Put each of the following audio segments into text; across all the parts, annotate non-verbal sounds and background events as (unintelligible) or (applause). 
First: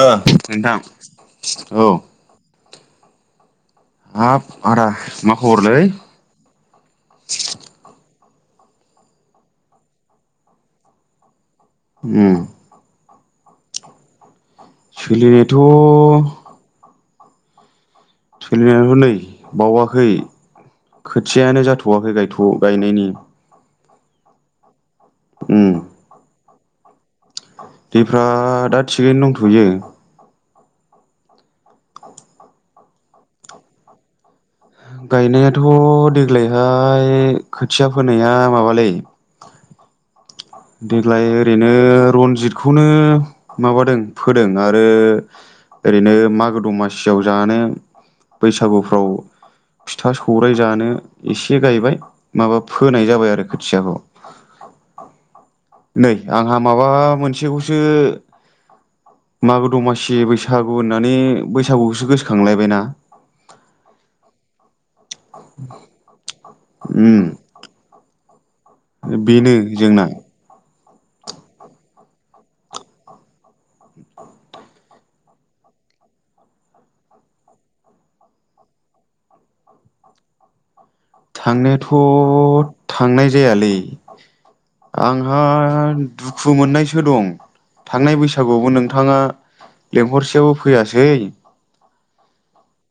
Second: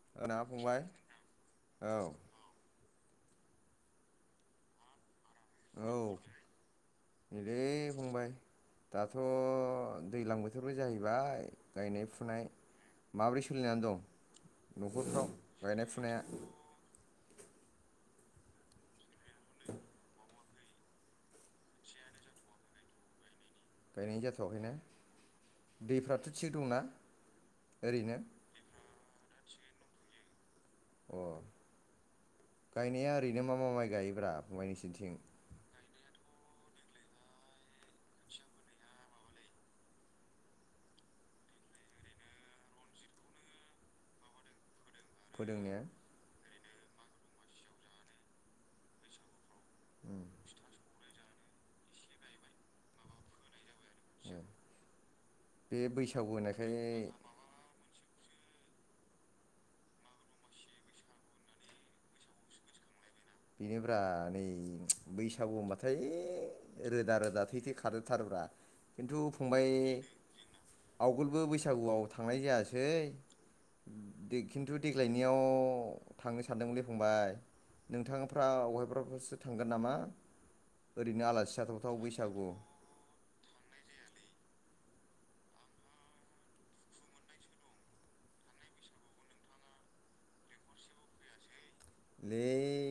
ओ ना नोंथां फंबाय औ। हाफ आदा। मा खबरलै औ। नैलै फंबाय दाथ' दैलां बोथोरबो जाहैबाय। गायनाय उम फुनाय माबोरै सोलिनानै दं? न'खरफ्राव सोलिनायाथ' गायनाय फुनाया? सोलिनायानो लै बावाखै खोथियानो जाथ'वाखै गायथ' गायनायनि। गायनाय नि जाथ'वाखै ने? उम दैफ्राथ' थिग दंना? ओरैनो दैफ्रा दा थिगैनो दंथ'यो। अ गायनाया ओरैनो मा मा माइ गायोब्रा? फंबाय नोंसिनिथिं गायनायाथ' देग्लायहाय खोथिया फोनाया माबालै देग्लाय ओरैनो रनजितखौनो माबादों फोदों आरो फोरोंनाया ओरैनो मागो दमासियाव जानो बैसागुफ्राव फिथा सौराइ जानो इसे गायबाय माबा फोनाय जाबाय आरो खोथियाखौ। (unintelligible) बे नै बैसागु आंहा होनायखाय माबा मोनसेखौसो मागो दमासि बैसागु होननानै बैसागुखौसो गोसोखांलायबायना बिनोब्रा नै बैसागु होनबाथाय उम रोदा-रोदा थै-थै खारजोबथारोब्रा खिन्थु बेनो फंबाय जोंना आवगलबो बैसागुआव थांनाय जायासै खिन्थु देग्लायनियाव थांनो सानदोंमोनलै फंबाय नोंथांफ्रा अबेहायबफोरावसो थांगोन नामा ओरैनो आलासि थांनायाथ' जाथावथाव बैसागु थांनाय जायालै आंहा दुखु मोननायसो दं। थांनाय बैसागुआवबो नोंथाङा लेंहरसेयावबो फैयासै ओंलै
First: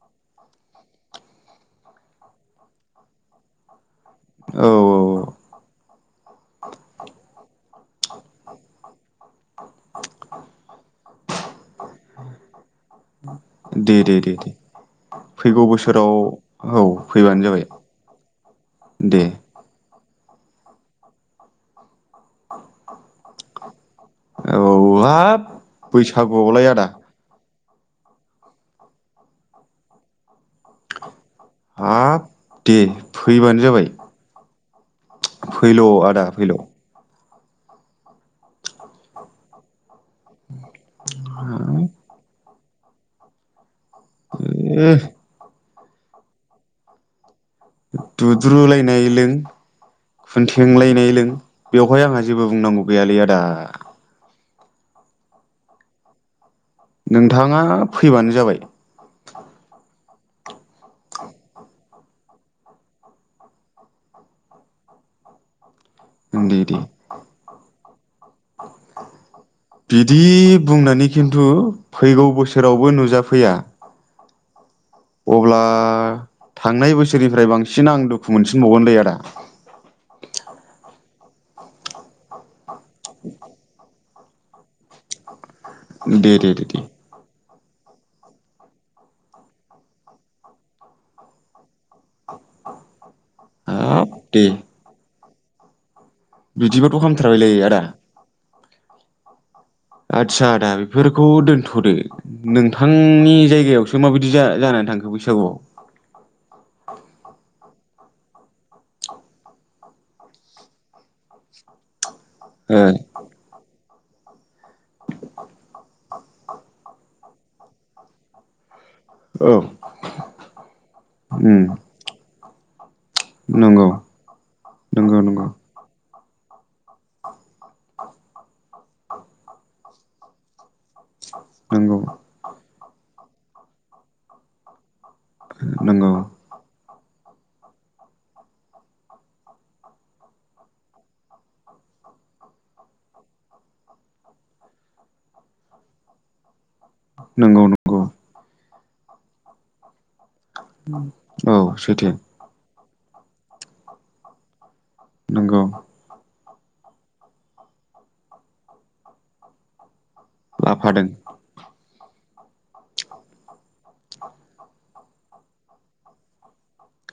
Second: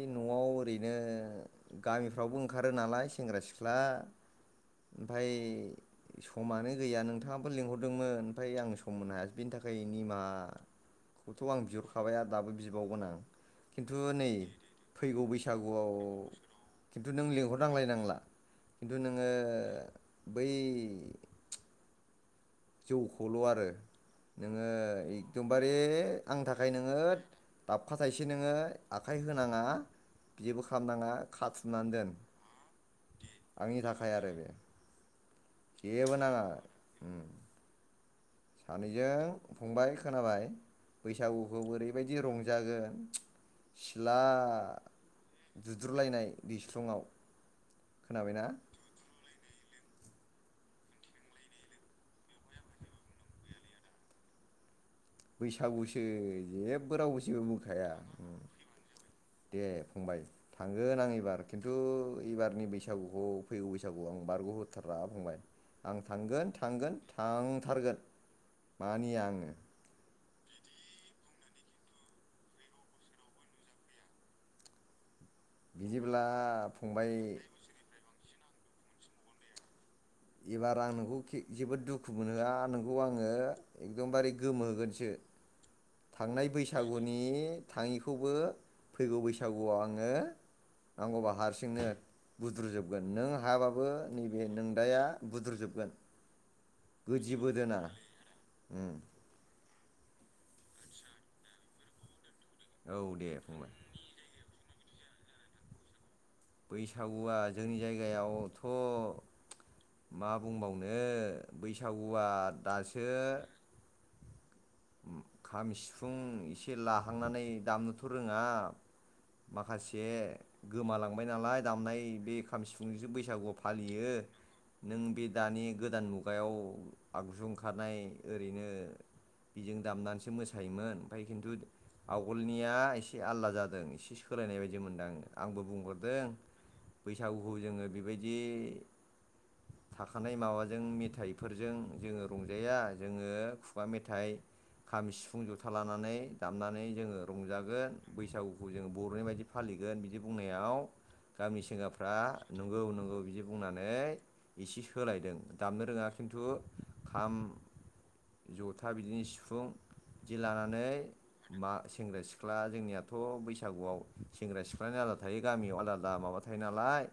न'आव ओरैनो गामिफ्रावबो ओंखारो नालाय सेंग्रा सिख्ला औ आमफाय औ समानो गैया नोंथाङाबो लिंहरदोंमोन आमफाय आं सम होनो हाया बिनि थाखाय निमाखौथ' आं बिहरखाबाय आरो दाबो बिबावगोन आं दे खिन्थु दे नै दे दे फैगौ बैसागुआव औ खिन्थु नों फैबानो जाबाय लिंहरनांलायनांला खिन्थु दे नोङो बै जौखौल' आरो औ नोङो हाब एकदमबारे आंनि बैसागुआवलाय थाखाय आदा नोङो दाबखा थायसे नोङो आखाइ होनाङा जेबो खालामनाङा खाथुमनानै दोन हाब दे फैबानो आंनि जाबाय थाखाय आरो बे फैल' आदा फैल' ओम सानैजों फंबाय खोनाबाय बैसागुखौ ओरैबादि रं जागोन सिथला ए दुद्रुलायनाय दैस्लुं आव दुद्रुलायनाय लों खुनथेंलायनाय लों बेवहाय आंहा जेबो बुंनांगौ गैयालै आदा बैसागुसो जेबो रावबो जेबो नोंथाङा बुंखाया। फैबानो जाबाय दे फंबाय‌ थांगोन आं एबार खिन्थु एबारनि बैसागुखौ फैगौ बैसागुखौ आं बारग' हथारा फंबाय आं दे दे थांगोन-थांगोन थांथारगोन मानिया आङो बिदि बुंनानै खिन्थु फैगौ बोसोरावबो नुजाफैया अब्ला बिदिब्ला थांनाय फंबाय बोसोरनिफ्राय बांसिन आं दुखु मोनसिनबावगोनलै आदा एबार आं नोंखौ खे जोबो दुखु मोनहोआ नोंखौ आङो एकखदमबारे गोमोहोगोनसो दे दे थांनाय दे दे बैसागुनि नि थाङिखौबो फैगौ बैसागुआव आङो नांगोबा हारसिंनो बुद्रुजोब गोन नों हाबाबो हाब नैबे दे नोंदाया बुद्रुजोबगोन बिदिबाथ' गोदिबो हामथारबायलै दोना आदा उम आदसा आदा बेफोरखौ दोनथदो औ दे नोंथांनि फंबाय जायगायावसो माबायदि जाया जानानै थांखो बैसागुआव बैसागुआ जोंनि जायगायावथ' मा बुंबावनो बैसागुआ ओ दासो खाम सिफुं एसे लाहांनानै दामनोथ' रोङा औ माखासे गोमालांबाय उम नालाय दामनाय बे खाम सिफुंजो बैस बैसागु नंगौ फालियो नों नंगौ बे नंगौ दानि गोदान मुगायाव आगजु ओंखारनाय ओरैनो बेजों दामानासो मोसायोमोन ओमफाय खिन्थु नंगौ आवगोलनिया एसे आलदा जादों एसे सोलायनाय बायदि मोनदां आंबो बुंहर नंगौ बैसागुखौ जोङो बेबायदि थाखानाय माबाजों मेथाइफोरजों जोङो रंजाया जोङो खुगा मेथाइ खामि सिफुं जथा लानानै दामनानै जोङो नंगौ रंजागोन बैसागुखौ जोङो बर'नि बायदि फालिगोन बिदि बुंनायाव नंगौ औ गामि सैथो सेंग्राफ्रा नंगौ-नंगौ बिदि बुंनानै एसे सोलायदों नंगौ दामनो रोङा खिन्थु खाम जथा बिदिनो सिफुं बिदि लानानै लाफादों मा सेंग्रा सिख्ला जोंनियाथ' बैसागुआव सेंग्रा सिख्लायानो आलादा थायो गामियाव आलादा आलदा माबा थायो नालाय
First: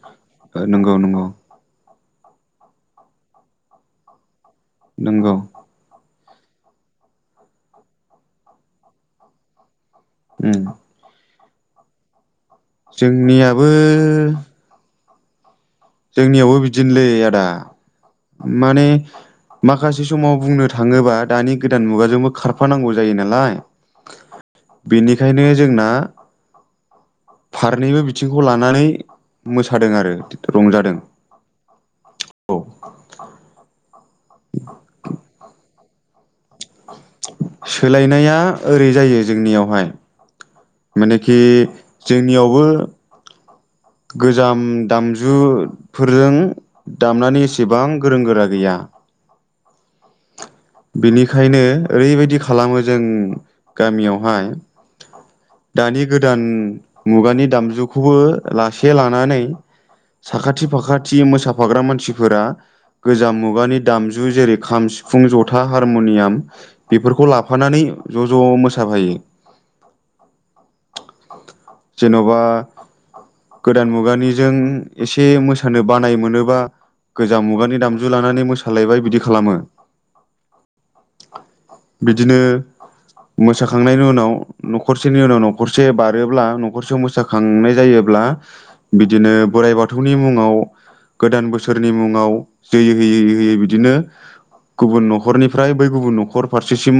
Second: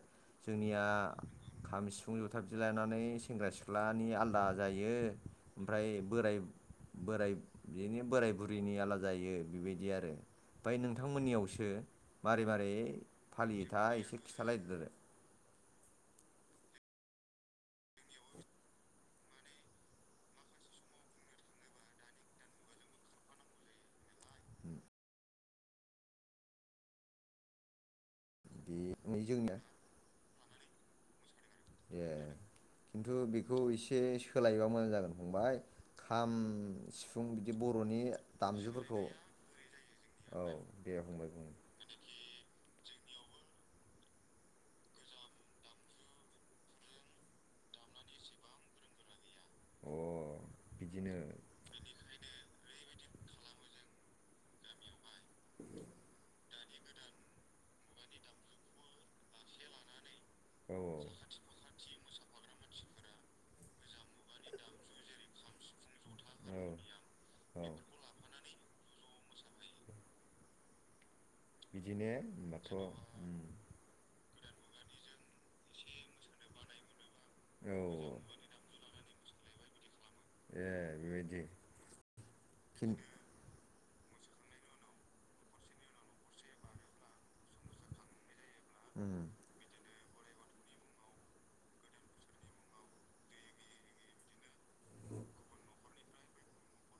जोंनिया नंगौ नंगौ खाम सिफुं जथा बिदिलायनानै सेंग्रा सिख्लानि आलादा जायो नंगौ ओमफ्राय बोराय बोराय बिदिनो बोराय बुरैनि आलदा जायो बेबायदि आरो। उम ओमफाय नोंथांमोननियावसो मारै मारै फालियो जोंनियाबो थाय एसे खिथालायदो आरो। जोंनियावबो बिदिनोलै आदा माने माखासे समाव बुंनो थाङोबा दानि गोदान मुगाजोंबो खारफानांगौ जायो नालाय बेनिखायनो जोंना फारनैबो बिथिंखौ दे लानानै जोंनिया मोसादों आरो रंजादों। ए औ खिथु बेखौ एसे सोलायबा मोजां जागोन फंबाय खाम उम सिफुं बिदि बर'नि सोलायनाया ओरै दामजुफोरखौ जायो जोंनियावहाय औ दे फंबाय मानेखि बुं। जोंनियावबो गोजाम दामजुफोरजों दामनानै एसेबां गोरों गोरा गैया। अ। बिदिनो बेनिखायनो ओरैबायदि खालामो जों गामियावहाय दानि गोदान मुगानि दामजु खौबो लासे लानानै साखाथि औ फाखाथि मोसा फाग्रा मानसिफोरा गोजाम मुगानि दामजु जेरै खाम, सिफुं, ज हारमुनियाम औ बेफोरखौ औ लाफानानै ज' ज' मोसाफायो। (inaudible) बिदिनो जेन'बा होनबाथ' उम गोदान मुगानिजों एसे मोसानो बानाय मोनोबा गोजाम मुगानि औ दामजु लानानै मोसा सालायबाय बिदि खालामो ए बेबायदि बिदिनो खिन मोसाखांनायनि उनाव न'खरसेनि उनाव न'खरसे बारोब्ला न'खरसेयाव मोसाखांनाय जायोब्ला उम बिदिनो बोराइ बाथौनि मुङाव गोदान बोसोरनि मुंङाव जै होयै होयै बिदिनो गुबुन न'खरनिफ्राय बै गुबुन न'खर फारसेसिम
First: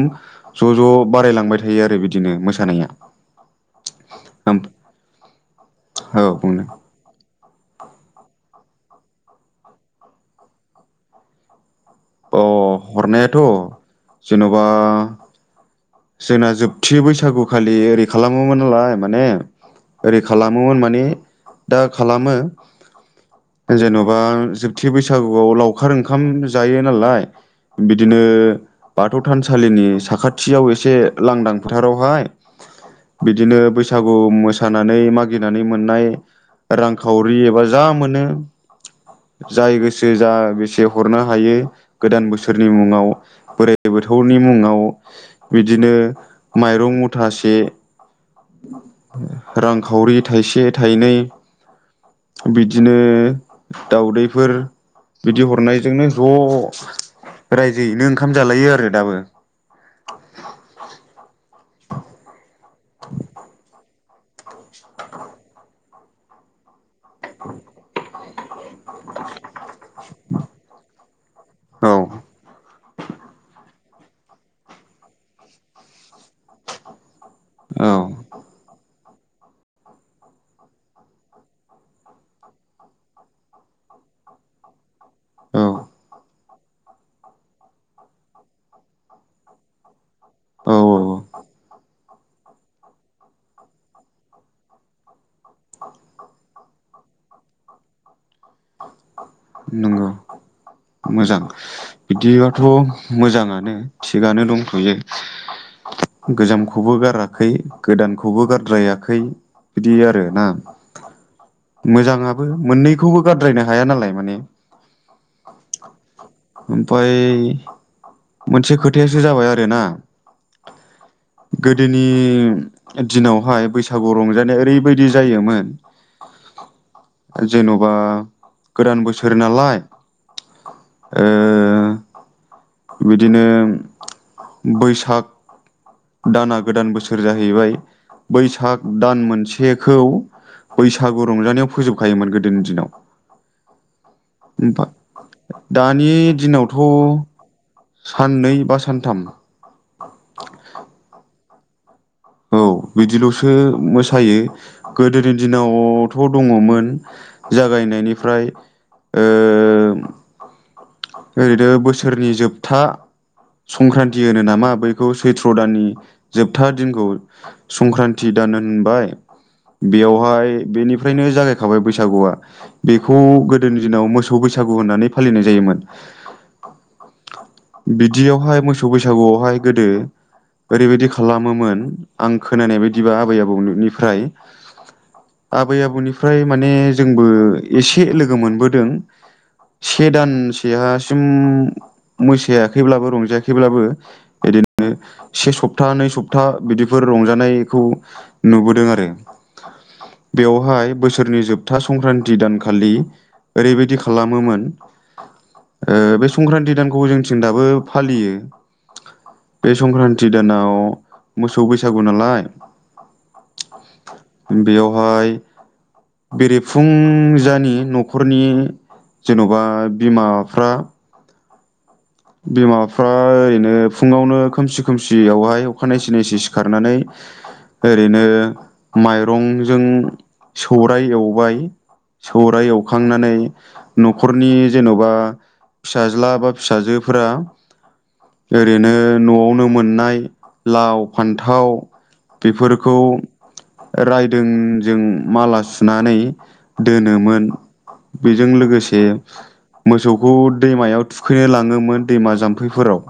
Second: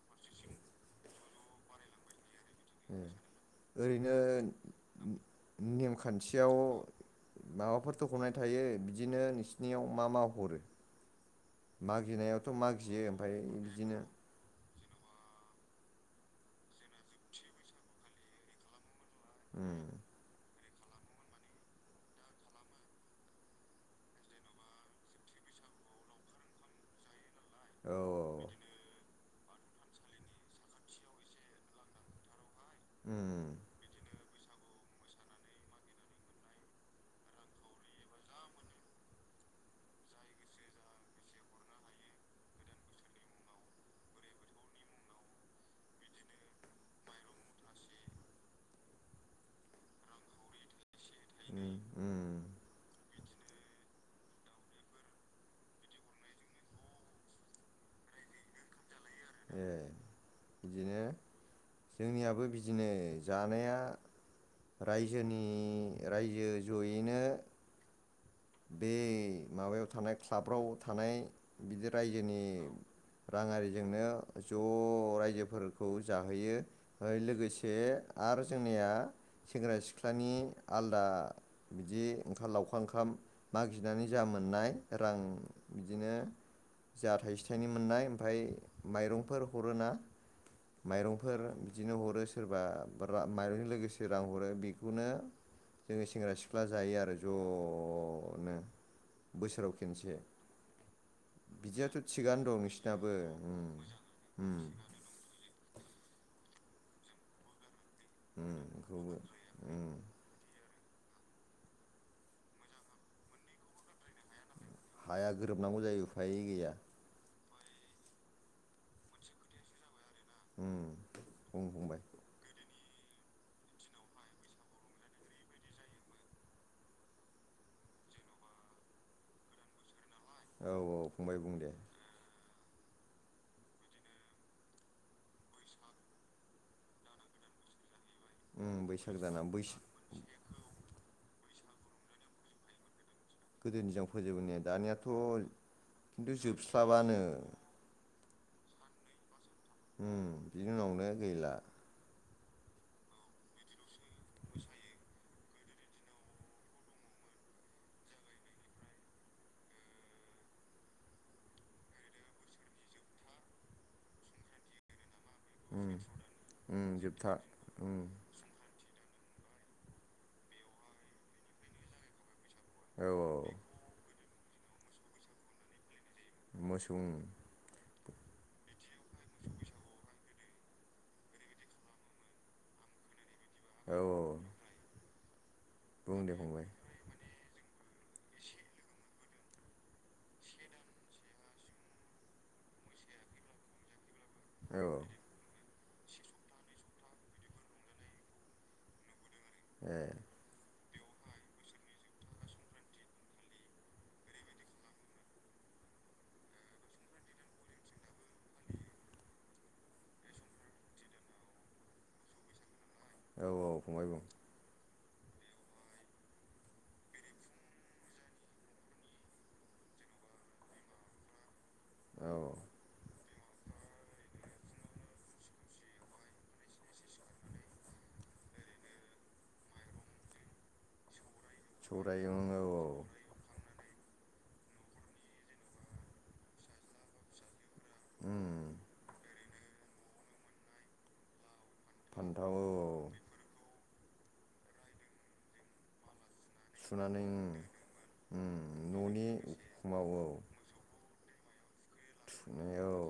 ज' ज' बारायलांबाय थायो आरो बिदिनो मो उम ओरैनो औ नेम खान्थियाव बुंनो माबाफोर दख'नाय थायो बिदिनो नोंसिनियाव मा मा हरो अ मागिनायावथ' मागियो हरनायाथ' ओमफ्राय बिदिनो जेन'बा जोंना जोबथि बैसागुखालि ओरै खालामोमोन नालाय माने उम ओरै खालाम खालामोमोन माने दा खालामो जेन'बा जोबथि बैसागुआव लावखार ओंखाम जायो नालाय औ बिदिनो बाथौ थानसालिनि साखाथियाव एसे लांदां फोथारावहाय उम बिदिनो बैसागु मोसा मोसानानै मागिनानै मोनाय रां खावरि एबा जा मोनो जाय गोसो जा बेसे हरनो हायो गोदान बोसोरनि मुङाव बोराइ बाथौवनि मुङाव बिदिनो माइरं मुथासे रां खावरि थाइसे थाइनै बिदिनो उम बिदिनो दाउदैफोर बिदि हरनायजोंनो ज' राइजोयैनो ओंखाम जालायो आरो दाबो। ए बिदिनो जोंनियाबो बिदिनो जानाया राइजोनि राइजो ज'यैनो बे माबायाव थानाय क्लाबफ्राव थानाय बिदि औ राइजोनि रां आरिजोंनो ज' राइजोफोरखौ जाहोयो लो गोसे औ आरो जों जोंनिया सेंग्रा सिख्लानि आलदा बिदि ओंखाम लावखार ओंखाम मागिनानै जा मोननाय रां औ बिदिनो जा थाइसे थाइनै मोननाय ओमफ्राय माइरंफोर हरोना औ औ माइरंफोर बिदिनो हरो सोरबा माइरंजों लोगोसे रां हरो बेखौनो जोङो सेंग्रा सिख्ला जायो आरो ज' ज'नो बोसोराव नंगौ खनसे। मोजां दं बिदिबाथ' नोंसिनाबो उम मोजाङानो थिगानो उम दंखायो। गोजामखौबो गाराखै गोदानखौबो उम बेखौबो गारद्रायाखै उम बिदि आरोना। मोजाङाबो मोननैखौबो गाद्रायनो हाया नालाय माने हाया गोरोबनांगौ जायो उफाय गैया। ओमफ्राय मोनसे खोथायासो जाबाय आरोना उम बुं गोदोनि फंबाय दिनावहाय बैसागु रंजानाया ओरैबायदि जायोमोन जेन'बा गोदान बोसोर नालाय औ औ ओ फंबाय बुं दे। बिदिनो बैसाग दाना गोदान बोसोर जाहैबाय। बैसाग उम दान दाना बैसो मोनसेखौ बैसागु रंजानायाव फोजोबखायोमोन गोदोनि दिनाव। गोदोनि दिनाव फोजोबबोने ओमफ्राय दानियाथ' खिन्थु दानि दिनावथ' जोबस्रालानो साननै बा सानथाम उम बिनि उनावनो गैला। औ बिदिल'सो मोसायो। गोदोनि दिनावथ' दङमोन जागायनायनिफ्राय ओम ओरैनो बोसोरनि जोबथा संक्रान्ति होनो नामा बै खौ सैथ्र' दाननि उम जोबथा उम दिनखौ जोबथा उम संक्रान्ति दान होनबाय बेयावहाय बेनिफ्रायनो जागायखाबाय बैसागुआ। औ बेखौ गोदोनि दिनाव मोसौ बैसागु होननानै फालिनाय जायोमोन। मोसौ ओं। बिदियावहाय मोसौ बैसागुआवहाय गोदो ओरैबायदि खालामोमोन आं खोनानाय बायदिबा आबै आबौनि औ निफ्राय आबै बुं दे आबौनिफ्राय फंबाय माने जोंबो एसे लोगो मोनबोदों से दानसेहासिम मोसायाखैब्लाबो रंजायाखैब्लाबो औ इदिनो औ से सप्ता नै सप्ता बिदिफोर रंजानायखौ नुबोदों आरो। ए बेयावहाय बोसोरनि जोबथा संक्रान्ति दानखालि ओरैबायदि खालामोमोन ओ बे संक्रान्ति दानखौ जोंथिं दाबो फालियो। बे संक्रान्ति दानाव मोसौ बैसागु नालाय औ औ फंबाय बुं? बेयावहाय बेरे फुंजानि न'खरनि जेन'बा बिमाफ्रा औ औ बिमाफ फ्रा ओरैनो फुङावनो खोमसि खोमसिआवहाय अखानायसि नायसि सिखारनानै ओरैनो मायरंजों सौराय एवबाय ओं औ सौराय औ एवखांनानै न'खरनि जेन'बा फिसाज्ला बा फिसाजोफोरा उम ओरैनो न'आवनो मोननाय लाव, फान्थाव फान्थाव औ औ बेफोरखौ रायदों जों माला सुनानै सुनानै दोनोमोन उम बेजों उम लोगोसे न'नि एखमाव मोसौखौ दैमायाव थुखैनो लाङोमोन। दैमा थुखैनाय औ जाम्फैफोराव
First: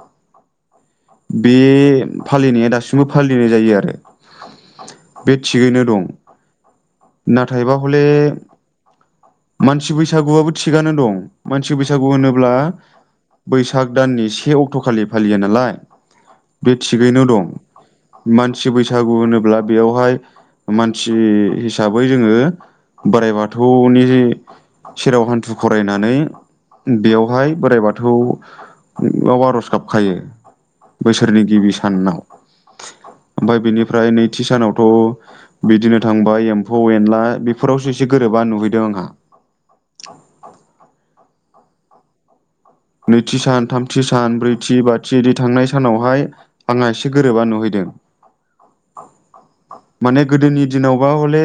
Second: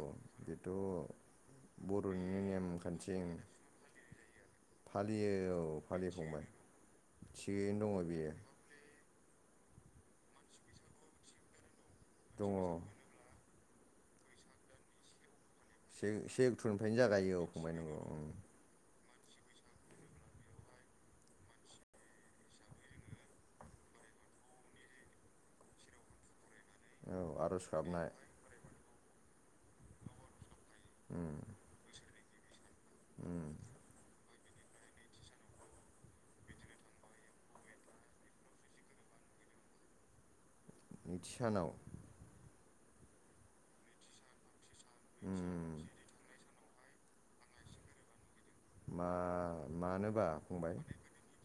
बेथ' बे बर'निनो फालिनाया दासिमबो नेमखान्थि ओं फालिनाय जायो आरो। बे फालियो औ थिगैनो दं फालियो फंबाय नाथायबा थिगैनो हले दङ बेयो मानसि बैसागुआबो थिगानो दं मानसि बैसागु दङ होनोब्ला साग दाननि से अक्ट'खालि फालियो नालाय से से अक्ट'निफ्रायनो जागायो औ फंबाय नंगौ औ सि बैसागु होनोब्ला बेयावहाय मानसि हिसाबै जोङो बोराइ बाथौनि सेराव हान्थु खरायनानै औ बेलहाय आर'ज बोराय गाबनाय बाथौनाव आर'ज हाबखायो बोसोरनि गिबि सानाव ओमफ्राय बेनिफ्राय नै नथि सानावथ' बिदिनो थांबा एम्फौ एनला बेफोरावसो एसे गोरोबा नुहैदों आंहा नैथि सानाव नैथि सान थामथि सान ब्रैथि बाथि बिदि थांनाय उम सानावहाय आंहा एसे गोरोबा नुहैदों मा माने मानोबा गोदोनि फंबाय दिनावबा हले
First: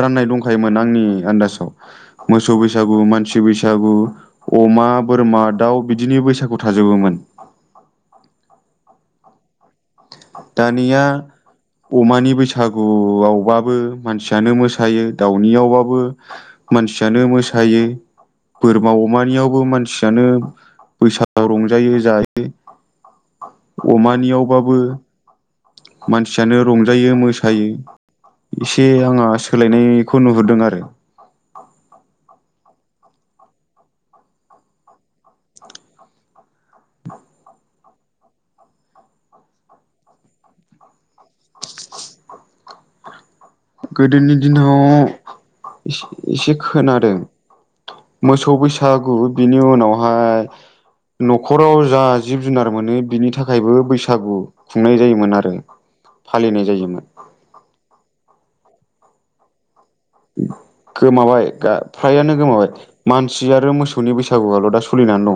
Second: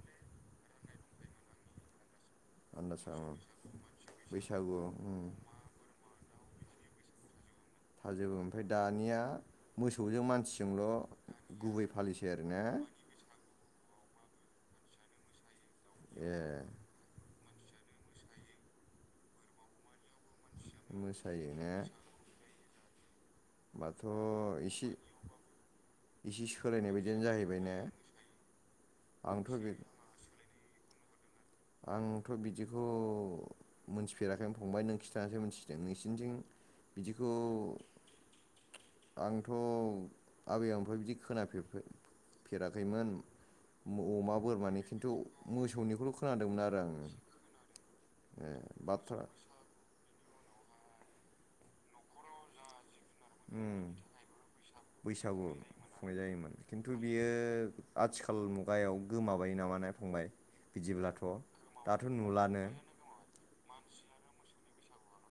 राननाय दंखायोमोन आंनि आन्दाजाव मोसौ बैसागु आन्दाजाव मानसि बैसागु बैसागु अमा उम बोरमा दाउ बिदिनि बैसागु थाजोबोमोन थाजोबो ओमफ्राय दानिया मोसौजों दानिया मानसिजोंल' गुबै फालिसै आरोने अवावबाबो मानसियानो मोसायो दावनि आवबाबो ए मानसि मानसियानो मोसायो बोरमा अमानियावबो मानसिनो बैसागोव मोसायो ने रंजायो जायो होमबाथ' अमानियावबाबो एसे एसे मानसियानो सोलायनाय रंजायो बायदियानो जाहैबाय मोसायो ने एसे आङा आंथ' बे सोलायनायखौ नुहुरदों आरो आंथ' बिदिखौ मोनथिफेराखैमोन फंबाय नों खिन्थासै मिथिदों नोंसिनिजोंं बिदिखौ आंथ' आबै आफ्राय बिदि खोनाफेरखो फेराखैमोन गोदोनि अमा बोरमानि खिन्थु दिनाव एसे मोसौनिखौल' खो एसे खोनादोंमोन आरो आङो खोनादों ए मोसौ बैसागु बाथ्रा बिनि उनावहाय न'खराव जा जिब जुनार मोनो बिनि थाखायबो बैसागु खुंनाय जायोमोन बैसागु आरो खुंनाय जायोमोन फालिनाय खिन्थु जायोमोन बियो आथिखाल मुगायाव गोमाबाय नामा ना? फंबाय बिदिब्लाथ' गोमाबाय गा दाथ' फ्रायानो नुलानो गोमाबाय मानसि आरो मोसौनि बैसागुआल' दा सोलिनानै दं